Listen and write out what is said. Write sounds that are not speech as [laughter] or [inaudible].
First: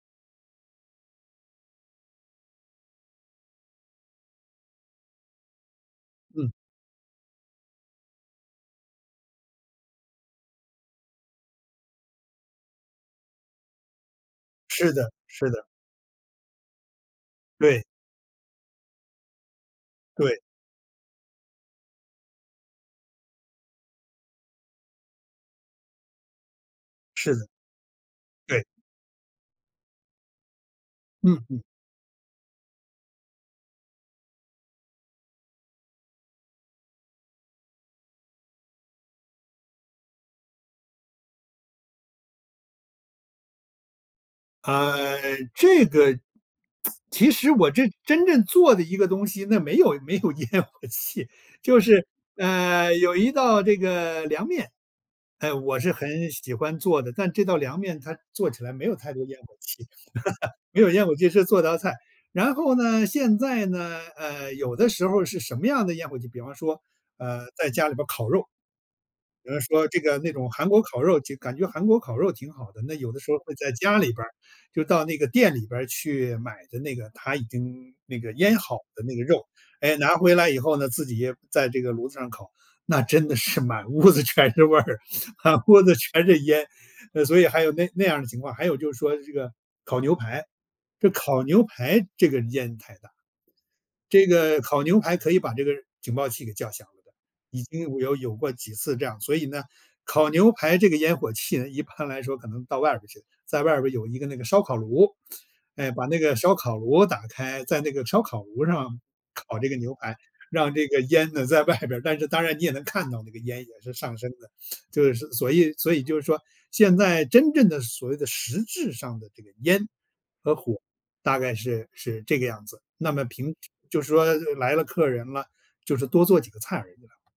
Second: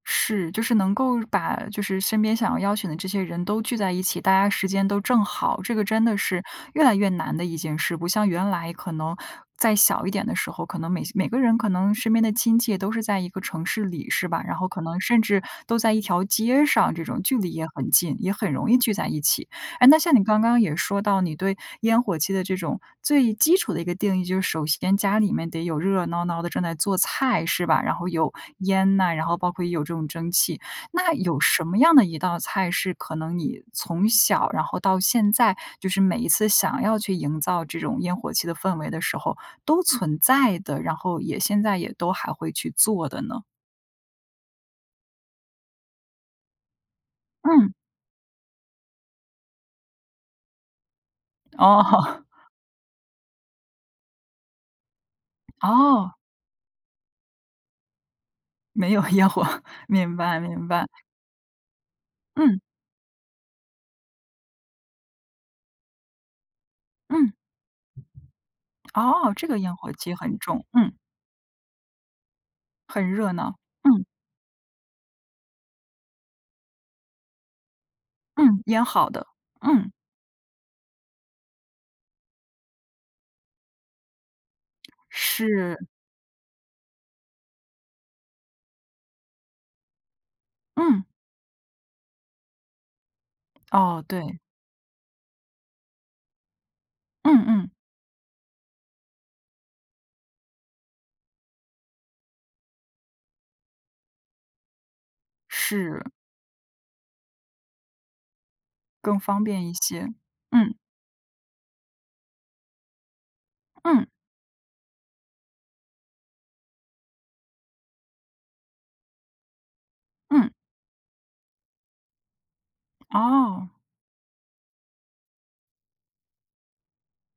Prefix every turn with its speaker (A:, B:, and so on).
A: 是，就是能够把就是身边想要邀请的这些人都聚在一起，大家时间都正好，这个真的是
B: 嗯。
A: 越来越难的一件事，不像原来可能在小一点的时候，可能每些每个人可能身边的亲戚都是在一个城市里，是吧？然后可
B: 是
A: 能
B: 的，
A: 甚至
B: 是的。
A: 都在一条街上这种，距离也
B: 对。
A: 很近，也很容易聚在一起。诶，那像你
B: 对。
A: 刚刚也说到你对烟火气的这种最基础的一个定义，就是首先家里面得有热热闹闹地正在做
B: 是
A: 菜，
B: 的。
A: 是吧？然后有
B: 对。
A: 烟呐，然后包括有这种蒸汽，那
B: 嗯，
A: 有
B: 嗯。
A: 什么样的一道菜是可能你从小然后到现在，就是每一次想要去营造这种烟火气的氛围的时候都存在的，然后也现在也都还会去做的呢？
B: 啊，这个，[smacks lips] 其实我
A: 嗯。
B: 这真正做的一个东西，那没有没有烟火气，就
A: 哦。
B: 是，
A: [chuckles]
B: 呃，有一道这个凉面，嗯，我是
A: 哦。
B: 很喜欢做的，但这道凉面它做起来没
A: 没
B: 有
A: 有
B: 太多
A: 烟
B: 烟
A: 火，
B: 火气，
A: 明白明
B: [laughs] 没
A: 白。
B: 有烟火气，是做道菜。然
A: 嗯。
B: 后呢现在呢，呃，有的时候儿是什么样的烟火气，比方说，
A: 嗯。
B: 呃，在家里边儿烤肉，
A: 哦，这
B: 比
A: 个
B: 方
A: 烟
B: 说
A: 火
B: 这
A: 气
B: 个那
A: 很
B: 种
A: 重，
B: 韩国
A: 嗯。
B: 烤肉就感觉韩国烤肉挺好的。那
A: 很
B: 有的
A: 热
B: 时候儿
A: 闹，
B: 会在家
A: 嗯。
B: 里边儿就到那个店里边儿去买的那个，它已经那个腌
A: 嗯，
B: 好
A: 腌
B: 的
A: 好
B: 那个
A: 的，
B: 肉，
A: 嗯。
B: 诶，拿回来以后呢，自己在这个炉子上烤，那真的是满屋子全是味儿，满
A: 是。
B: 屋子全是烟，呃，所以还有那那样儿的情况，还有就是说这个烤牛排，
A: 嗯。
B: 这烤牛排这个烟太大。
A: 哦，
B: 这
A: 对。
B: 个烤牛排可以把这个警报器给叫响了的，
A: 嗯
B: 已
A: 嗯。
B: 经有有过几次这样，所以呢，烤牛排这个烟火气呢，一般来说可能到外边儿去，在外边儿有一个那个烧烤炉，哎，把
A: 是。
B: 那个烧烤炉打开，在那个烧烤炉上
A: 更方
B: 烤
A: 便
B: 这
A: 一
B: 个牛
A: 些，
B: 排，让
A: 嗯。
B: 这个烟呢在外边儿，但是当然你也能看到那个烟也是
A: 嗯。
B: 上升的。就是所以所以就是说现在真正的所谓的实质上的这个烟
A: 嗯。
B: 和火，大概是是这个样子，那么平时
A: 哦。
B: 就说，呃，来了客人了，就是多做几个菜而已啦。